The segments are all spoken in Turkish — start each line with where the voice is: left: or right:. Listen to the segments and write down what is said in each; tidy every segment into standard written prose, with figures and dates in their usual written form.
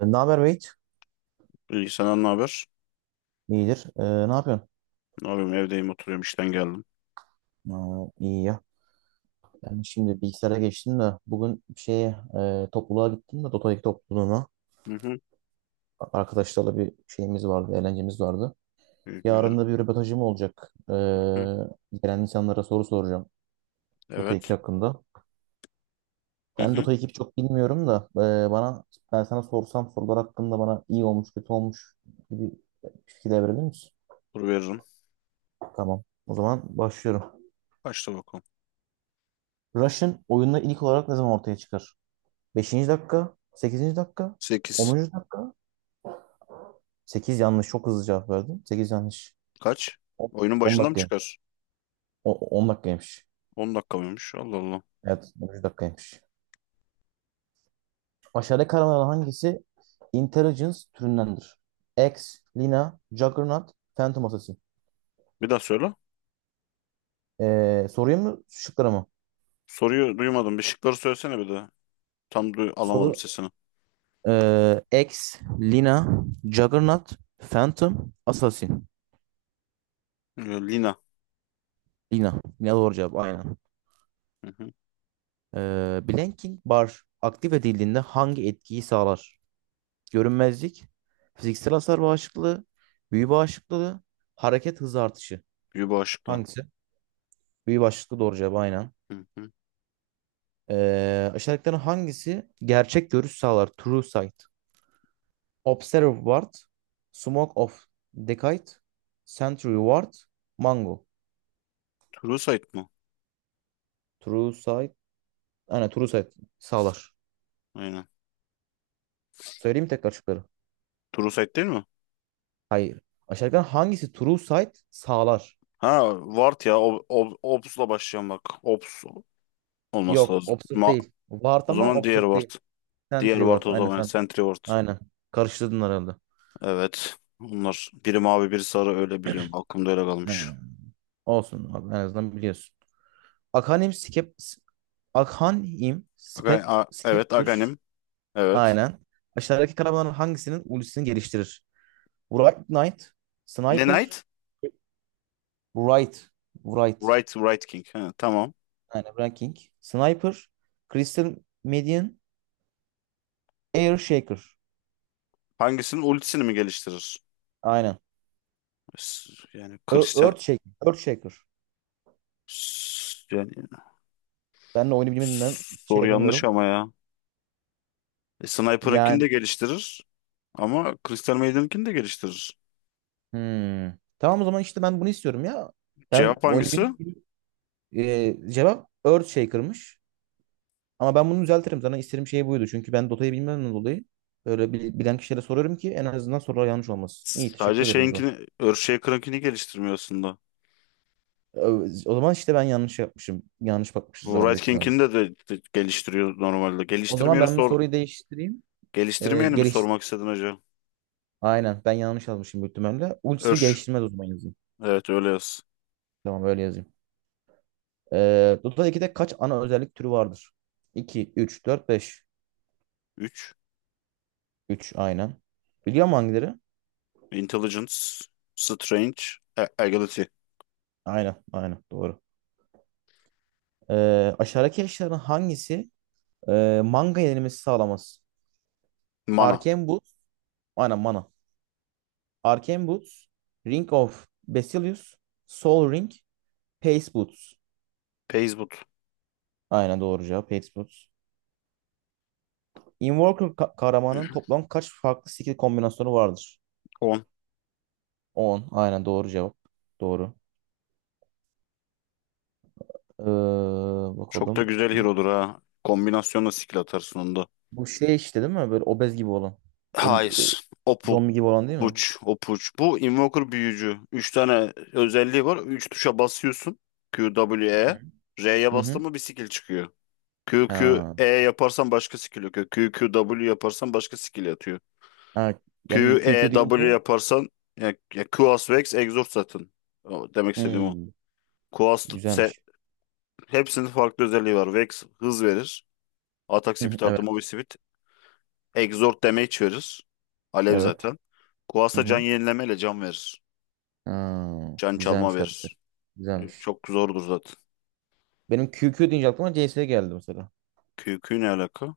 right: Ne haber Beyt?
left: İyi, senden ne haber?
right: İyidir. Ne yapıyorsun?
left: Ne yapayım, evdeyim, oturuyorum, işten geldim.
right: Aa, iyi ya. Ben şimdi bilgisayara geçtim de bugün topluluğa gittim de Dota 2 topluluğuna.
left: Hı hı.
right: Arkadaşlarla bir şeyimiz vardı, eğlencemiz vardı.
left: İyi, güzel.
right: Yarın da bir röportajım olacak.
left: Hı hı.
right: Gelen insanlara soru soracağım Dota 2
left: Evet.
right: hakkında.
left: Hı
right: Ben
left: hı.
right: Dota 2'yi çok bilmiyorum da e, bana ben sana sorsam sorular hakkında bana iyi olmuş, kötü olmuş gibi fikirler verebilir misin?
left: Dur veririm.
right: Tamam. O zaman başlıyorum.
left: Kaçta bakalım?
right: Rush'ın oyunda ilk olarak ne zaman ortaya çıkar? Beşinci dakika, sekizinci dakika,
left: 8.
right: onuncu dakika. 8 yanlış. Çok hızlı cevap verdim. 8 yanlış.
left: Kaç? Oyunun
right: 10
left: başında mı
right: dakikaymış.
left: çıkar?
right: 10 dakikaymış.
left: 10 dakika mıymış? Allah Allah.
right: Evet, onuncu dakikaymış. Aşağıdaki kavramlardan hangisi Intelligence türündendir? X, Lina, Juggernaut, Phantom Assassin.
left: Bir daha söyle.
right: Soruyu mu, şıkları mı?
left: Soruyu duymadım. Bir şıkları söylesene bir de. Alamadım
right: Soru
left: sesini.
right: X, Lina, Juggernaut, Phantom, Assassin.
left: Ee, Lina.
right: Lina. Lina doğru cevap aynen.
left: Hı hı.
right: Blanking Bar aktif edildiğinde hangi etkiyi sağlar? Görünmezlik, fiziksel hasar bağışıklığı, büyü bağışıklığı, hareket hızı artışı.
left: Yuba Aşıklı.
right: Hangisi? Büyü bağışıklığı doğru cevap aynen.
left: Hı hı.
right: Aşağıdakilerin hangisi gerçek görüş sağlar? True sight. Observe ward, smoke of decayed, sentry ward, mango.
left: True Sight mı?
right: True sight. Aynen true sight sağlar.
left: Aynen.
right: Söyleyeyim mi tekrar şıkları?
left: True Sight değil mi?
right: Hayır. Aşağıdakilerin hangisi true sight sağlar?
left: Ha, Vart ya. Obs'la başlayan bak. Obs olması
right: Yok,
left: lazım.
right: obsürt değil. Ward
left: O
right: ama
left: zaman diğer
right: obsürt değil.
left: Vart. Diğer
right: Sentry
left: ward
right: Ward.
left: o
right: Aynen
left: zaman
right: Sentry.
left: Sentry Ward.
right: Aynen. Karıştırdın herhalde.
left: Evet. Onlar biri mavi biri sarı, öyle biliyorum. Aklımda öyle kalmış.
right: Ha, olsun abi en azından biliyorsun. Akhanim Skep Akhanim Spek
left: Evet,
right: Scepter.
left: Aghanim. Evet.
right: Aynen. Aşağıdaki kahramanların hangisinin ultisini geliştirir? Wright Knight,
left: Ne
right: Sniper,
left: Knight?
right: Wright, Wright.
left: Right King. Ha, tamam.
right: Aynen Ranking. Sniper, Crystal Median, Air Shaker.
left: Hangisinin ultisini mi geliştirir?
right: Aynen.
left: Yani kristal.
right: Earth Shaker. Earth Shaker.
left: Yani
right: Ben de oyunu bilmediğimden şey
left: soru yanlış
right: yapamıyorum.
left: ama ya. E, Sniper'ınkini
right: Yani.
left: de geliştirir ama Crystal Maiden'ınkini de geliştirir.
right: Hmm. Tamam o zaman işte ben bunu istiyorum ya. Ben
left: Cevap hangisi?
right: oynayabildiğim gibi cevap Earthshaker'mış. Ama ben bunu düzeltirim. Zaten istediğim şey buydu. Çünkü ben Dota'yı bilmemden dolayı böyle bilen kişilere soruyorum ki en azından sorular yanlış olmasın. İyi,
left: Sadece
right: teşekkür ederim o zaman.
left: şeyinkini, Earthshaker'ınkini geliştirmiyor aslında.
right: O zaman işte ben yanlış yapmışım. Yanlış bakmışız o
left: Bu
right: zaman
left: Wright
right: büyük ihtimalle.
left: King'ini de geliştiriyor normalde.
right: O zaman
left: Geliştirmeyeni
right: ben bu
left: sor.
right: soruyu değiştireyim.
left: Geliştirmeyeni mi
right: Geliş...
left: sormak istedin hocam?
right: Aynen ben yanlış yazmışım büyük ihtimalle. Ultisini
left: Ür.
right: geliştirmez o zaman yazayım.
left: Evet, öyle yaz.
right: Tamam öyle yazayım. Dota 2'de kaç ana özellik türü vardır? İki üç, dört, beş.
left: Üç.
right: Üç, aynen. Biliyor musun hangileri?
left: Intelligence. Strange. Agility.
right: Aynen, aynen doğru. Aşağıdaki eşyaların hangisi manga yenilmesi sağlamaz?
left: Mana.
right: Arcane Boots. Aynen mana. Arcane Boots. Ring of Basilius. Soul Ring. Pace Boots.
left: Pace Boot.
right: Aynen doğru cevap. Pace Boots. Invoker kahramanın toplam kaç farklı skill kombinasyonu vardır?
left: On.
right: On, aynen doğru cevap. Doğru. Ee,
left: Çok da
right: bakalım.
left: güzel hero'dur ha. Kombinasyonla skill atarsın onda.
right: Bu şey işte değil mi? Böyle obez gibi olan. Ölüm, ö-
left: Hayır. Opal.
right: zombi gibi olan değil mi?
left: Puç. Opuç. Bu Invoker büyücü. 3 tane özelliği var. 3 tuşa basıyorsun. Q, W,
right: Hı
left: E.
right: hı.
left: R'ye
right: Hı
left: bastın
right: hı.
left: mı bir skill çıkıyor. Q, Q,
right: Ha.
left: E yaparsan başka skill yok. Q, Q, W yaparsan başka skill atıyor.
right: Ha, benim
left: Q, E,
right: QQ
left: W
right: deyince.
left: yaparsan Quas, Vex, Exhaust zaten. O, demek istediğim o.
right: Hmm,
left: Quas, se,
right: güzelmiş.
left: hepsinin farklı özelliği var. Vex hız verir. Atak
right: Hı hı,
left: speed artı movie
right: evet.
left: speed. Exhaust damage verir. Alev
right: Evet.
left: zaten. Quas
right: Hı
left: da can
right: hı.
left: yenilemeyle can verir.
right: Ha,
left: Can çalma
right: güzelmiş karakter.
left: verir.
right: Güzelmiş.
left: Çok zordur zaten.
right: Benim QQ deyince aklıma CS geldi mesela.
left: Q, Q ne alaka?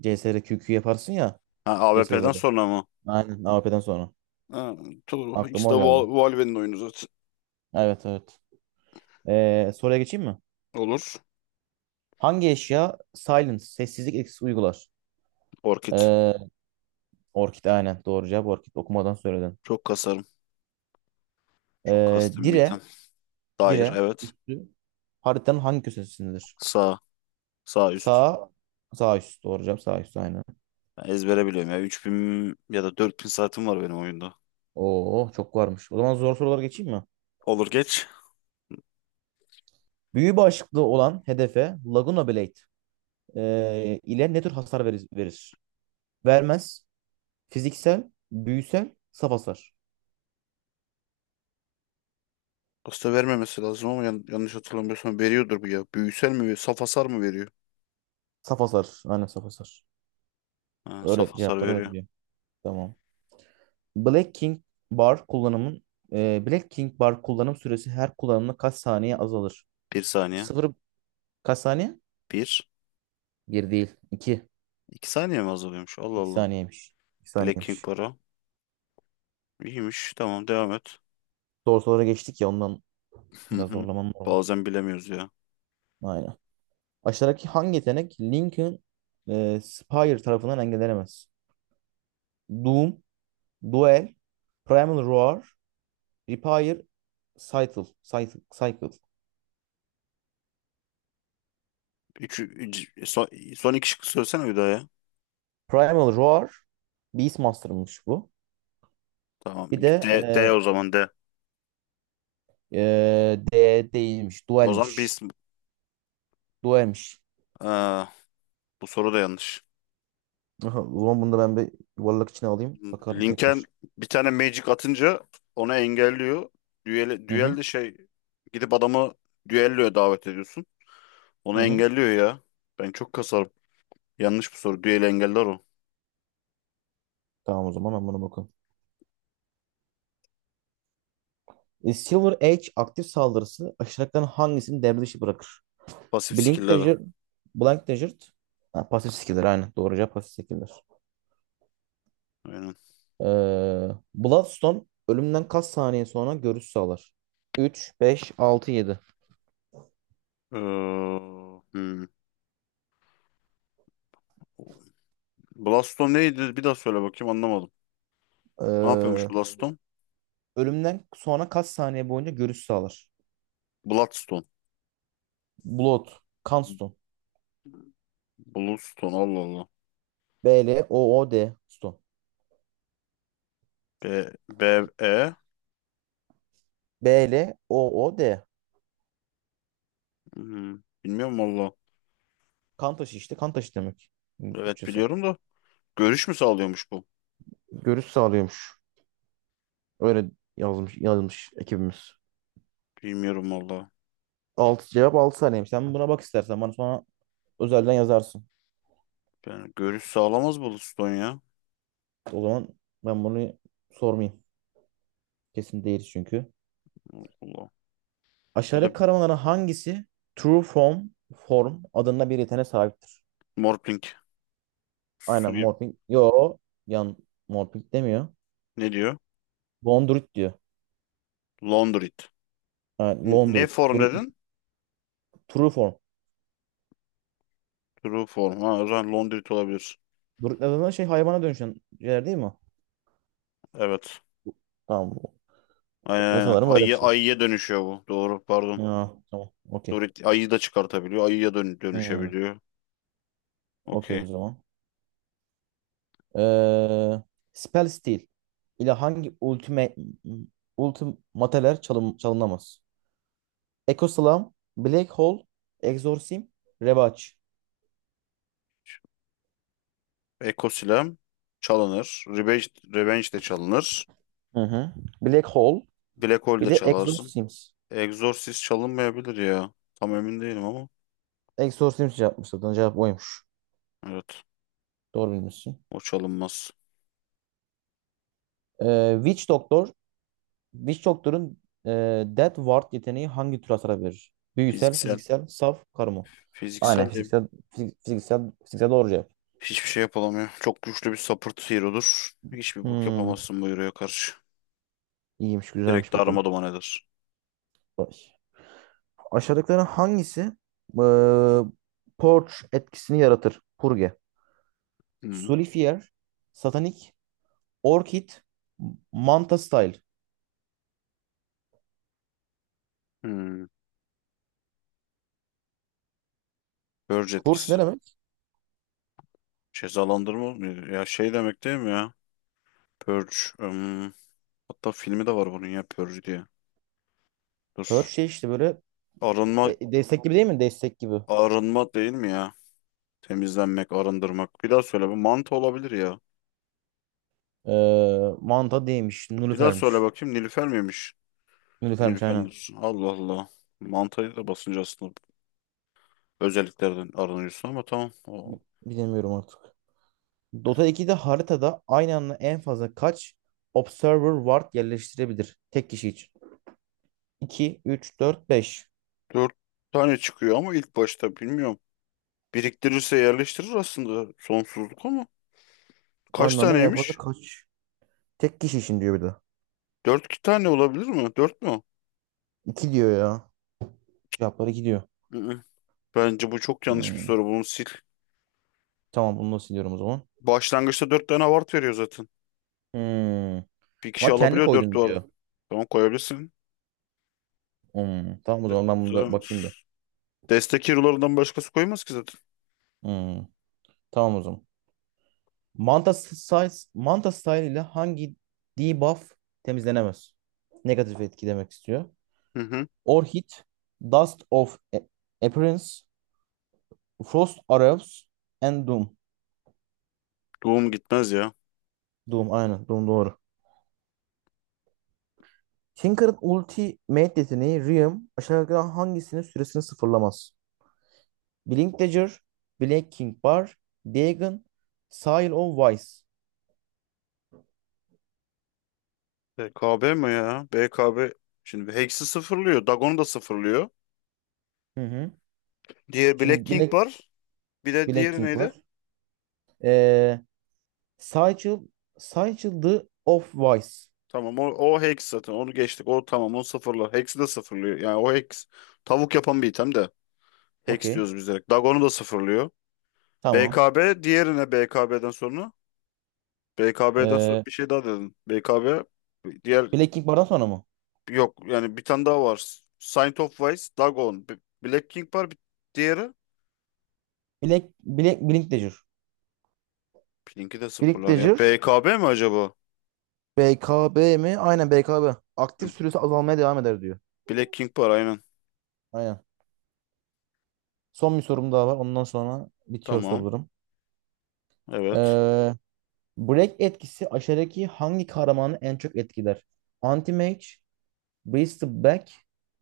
right: CS'de QQ yaparsın ya,
left: Ha, AWP'den
right: CS:GO'da.
left: sonra mı?
right: Aynen, AWP'den sonra.
left: Ha, ikisi
right: Aklıma
left: de
right: o geldi.
left: Valve'nin oyunu zaten.
right: Evet, evet. Soruya geçeyim mi?
left: Olur.
right: Hangi eşya silence, sessizlik etkisi uygular?
left: Orkid.
right: Ee, orkid, aynen doğru cevap. Orkid, okumadan söyledin.
left: Çok kasarım. Çok
right: Ee,
left: kastım bir
right: dire,
left: item. Dair,
right: dire
left: evet.
right: üstü haritanın hangi köşesindedir?
left: Sağ. Sağ üst.
right: Sağ. Sağ üst. Doğru cevap sağ üst aynen.
left: Ben ezbere biliyorum ya. 3.000 ya da 4.000 saatim var benim oyunda.
right: Oo, çok varmış. O zaman zor sorulara geçeyim mi?
left: Olur, geç.
right: Büyü başlıklı olan hedefe Laguna Blade ile ne tür hasar verir? Vermez. Fiziksel, büyüsel, saf hasar.
left: Aslında vermemesi lazım ama yanlış hatırlamıyorsam veriyordur bu ya. Büyüsel mi veriyor? Saf hasar mı veriyor?
right: Saf hasar. Aynen saf hasar.
left: Ha, saf
right: Öyle
left: hasar
right: cevapları öyle
left: veriyor.
right: diyor. Tamam. Black King Bar kullanımın Black King Bar kullanım süresi her kullanımda kaç saniye azalır?
left: Bir saniye.
right: Sıfır kaç saniye?
left: Bir.
right: Bir değil. İki.
left: İki saniye mi azalıyormuş? Allah
right: İki
left: Allah.
right: saniyeymiş. İki
left: Black King
right: saniyeymiş.
left: para. İyiymiş. Tamam, devam et.
right: Doğru sorulara geçtik ya ondan.
left: Hı
right: Biraz
left: hı.
right: zorlaman normal.
left: Bazen bilemiyoruz ya.
right: Aynen. Aşağıdaki hangi yetenek Lincoln Spire tarafından engellenemez? Doom, Duel, Primal Roar, Repair, Cycle. Cycle. Cycle.
left: Üç, üç- son, Son iki şıkkı söylesene bir daha ya.
right: Primal Roar, Beastmaster'mış bu. Bir
left: Tamam.
right: de
left: D.
right: e, D değilmiş,
left: O zaman
right: Duel'miş.
left: biz...
right: Duel'miş.
left: Bu soru da yanlış.
right: Aha, o zaman bunu da ben bir yuvarlak içine alayım. Bakarım
left: Lincoln
right: tekrar.
left: bir tane magic atınca onu engelliyor.
right: Hı
left: Düel
right: hı.
left: de şey, gidip adamı düelloya davet ediyorsun.
right: Hı
left: Onu
right: hı.
left: engelliyor ya. Ben çok kasarım. Yanlış bu soru. Düeli engeller o.
right: Tamam o zaman ben buna bakalım. Silver Edge aktif saldırısı aşağıdakilerin hangisini devre dışı bırakır?
left: Pasif
right: Blink
left: skill'leri.
right: Desert, Blank Desert. Ha, pasif skiller aynen. Doğruca pasif skiller.
left: Aynen.
right: Ee, Bloodstone ölümden kaç saniye sonra görüş sağlar? 3, 5, 6, 7.
left: Ee, hmm. Bloodstone neydi? Bir daha söyle bakayım, anlamadım. Ne yapıyormuş
right: Ee,
left: Bloodstone?
right: ölümden sonra kaç saniye boyunca görüş sağlar?
left: Bloodstone.
right: Blood, kan stone.
left: Bloodstone, Allah Allah.
right: B L O O D stone.
left: E.
right: B L O O D,
left: Hmm, bilmiyorum valla.
right: kan taşı işte. Kan taşı demek.
left: Evet,
right: Türkçesi.
left: biliyorum da. Görüş mü sağlıyormuş bu?
right: Görüş sağlıyormuş. Öyle yazmış ekibimiz.
left: Bilmiyorum valla.
right: 6 cevap 6 saniyeymiş. Sen buna bak istersen. Bana sonra özelden yazarsın.
left: Yani görüş sağlamaz bu Liston ya.
right: O zaman ben bunu sormayayım. Kesin değil çünkü.
left: Allah Allah. Ya da
right: Aşağıdaki karavanların hangisi True Form adında bir yeteneğe sahiptir?
left: Morphling. Su
right: Aynen Morphing. Yo, yan Morphing demiyor.
left: ne diyor?
right: Londrit diyor.
left: Laundrit.
right: Yani
left: Ne
right: Londrit.
left: form
right: Dur-
left: dedin?
right: True Form.
left: True form. Ha, o zaman Laundrit olabilir.
right: Druid adında şey hayvana dönüşen şeyler değil mi?
left: Evet.
right: Tamam.
left: Aynen
right: Ve
left: aynen.
right: sanırım öyle bir şey.
left: Ayıya dönüşüyor bu. Doğru, pardon.
right: Ha, tamam. Okey.
left: Dorit ayıyı da çıkartabiliyor. Ayıya
right: Hmm,
left: dönüşebiliyor.
right: okey o
left: Okey.
right: zaman. Ee, Spell Steel ile hangi ultimateler çalınamaz? Ecoslam, Black Hole, Exorcism, Rebaç.
left: Ekosilem çalınır. Revenge de çalınır.
right: Hı hı. Black Hole,
left: Black Hole
right: bir
left: de
right: de
left: çalarsın.
right: Exorcisms.
left: Exorcist çalınmayabilir ya. Tam emin değilim ama.
right: Exorcisms yapmış zaten. Cevap oymuş.
left: Evet.
right: Doğru bilmişsin.
left: O çalınmaz.
right: Ee, Witch Doctor, Witch Doctor'un e, Death Ward yeteneği hangi tür hasar verir? Büyüsel,
left: Fiziksel.
right: fiziksel, saf, karma. Aynen
left: Fiziksel de
right: fiziksel, fiziksel doğru cevap.
left: Hiçbir şey yapılamıyor. Çok güçlü bir support hero'dur. Hiçbir bok
right: Hmm,
left: yapamazsın bu hero'ya karşı.
right: iyiymiş,
left: Direkt
right: güzelmiş bu
left: darma
right: konu.
left: duman eder.
right: Vay. Aşağıdakilerin hangisi e, Purge etkisini yaratır? Purge.
left: Hmm.
right: Sullifier, Satanik, Orchid Manta Style.
left: Hmm. Purge
right: Kurş
left: etkisi.
right: ne demek?
left: Cezalandırma mı? Ya şey demek değil mi ya? Purge. Hmm. Hatta filmi de var bunun ya, Purge diye.
right: Her
left: Dur.
right: şey işte böyle
left: Arınma,
right: destek gibi değil mi? Destek gibi.
left: Arınma değil mi ya? Temizlenmek, arındırmak. Bir daha söyle. Bu mantı olabilir ya.
right: Manta değilmiş.
left: Bir daha söyle
right: Nülüfermiş.
left: bakayım. Nilüfer miymiş?
right: Nülüfermiş aynen.
left: Nilüfer'dir. Allah Allah. Mantayı da basınca aslında özelliklerden aranıyorsun ama tamam. O
right: Bilemiyorum artık. Dota 2'de haritada aynı anda en fazla kaç Observer Ward yerleştirebilir? Tek kişi için. 2, 3, 4, 5.
left: dört tane çıkıyor ama ilk başta bilmiyorum. Biriktirirse yerleştirir aslında sonsuzluk ama. Kaç
right: Aynı anda en fazla
left: taneymiş?
right: kaç? Tek kişi için diyor bir de.
left: İki tane olabilir mi? Dört mü?
right: 2 diyor ya. Cevapları 2 diyor.
left: Hı-hı. Bence bu çok yanlış bir
right: Hmm.
left: soru. Bunu sil.
right: Tamam bunu da siliyorum o zaman.
left: Başlangıçta dört tane ward veriyor zaten.
right: Hmm.
left: Bir kişi
right: Ama kendi
left: alabiliyor, dört
right: koydun
left: vardı.
right: diyor.
left: Tamam, koyabilirsin.
right: Tamam o zaman ben bunu da
left: Zaten
right: bakayım bir.
left: destek hero'larından başkası koymaz ki zaten.
right: Hmm, tamam o zaman. Manta style ile hangi debuff temizlenemez? Negatif etki demek istiyor.
left: Hı-hı.
right: Orchid, Dust of Appearance, Frost Arrows and Doom.
left: Doğum gitmez ya.
right: Doom aynen, Doom doğru. Tinker'ın ultimate yeteneği Riem aşağıdakilerden hangisinin süresini sıfırlamaz? Blink Dagger, Black King Bar, Dagon, Seal of Wise.
left: B K B mi ya? B K B şimdi Hex'i sıfırlıyor. Dagon'u da sıfırlıyor.
right: Hı hı.
left: Diğer Black
right: Şimdi
left: King var. Bir de
right: Black
left: diğeri
right: King
left: neydi?
right: var. Ee, Sigil, Sigil the of Vice.
left: Tamam, o hex zaten, onu geçtik. O tamam, onu sıfırla. Hex'i de sıfırlıyor. Yani o hex tavuk yapan bir item de. Hex
right: Okey.
left: diyoruz biz direkt. Dagon'u da sıfırlıyor.
right: Tamam.
left: BKB diğerine, BKB'den sonra. BKB'den sonra
right: Ee,
left: bir şey daha dedin. BKB diğer
right: Black King Bar'dan sonra mı?
left: Yok yani, bir tane daha var. Saint of Wise, Black King var bir diğeri.
right: Blink Dagger.
left: Pinki de
right: Blink
left: sıfırlar ya.
right: Dagger.
left: BKB mi acaba?
right: BKB mi? Aynen BKB. Aktif süresi azalmaya devam eder diyor.
left: Black King var aynen.
right: Aynen. Son bir sorum daha var. Ondan sonra bitiyor
left: Tamam.
right: sorularım.
left: Evet.
right: Ee, Break etkisi aşağıdaki hangi kahramanı en çok etkiler? Anti-Mage, Priest of Black,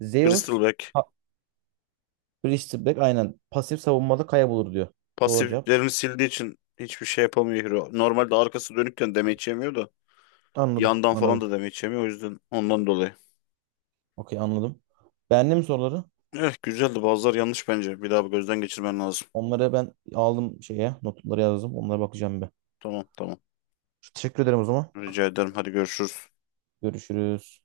right: Zeus,
left: Bristleback.
right: ha, Priest of Black aynen. Pasif savunmada kaybolur diyor. Doğru cevap.
left: Pasiflerini sildiği için hiçbir şey yapamıyor Hero. Normalde arkası dönükken damage yemiyor da
right: Anladım,
left: yandan falan
right: anladım.
left: da damage yemiyor, o yüzden ondan dolayı.
right: Okey anladım. Beğendin mi soruları?
left: Eh, güzeldi, bazıları yanlış bence. Bir daha bir gözden geçirmen lazım.
right: Onları ben aldım şeye. Notları yazdım. Onlara bakacağım bir.
left: Tamam tamam.
right: Teşekkür ederim o zaman.
left: Rica ederim. Hadi görüşürüz.
right: Görüşürüz.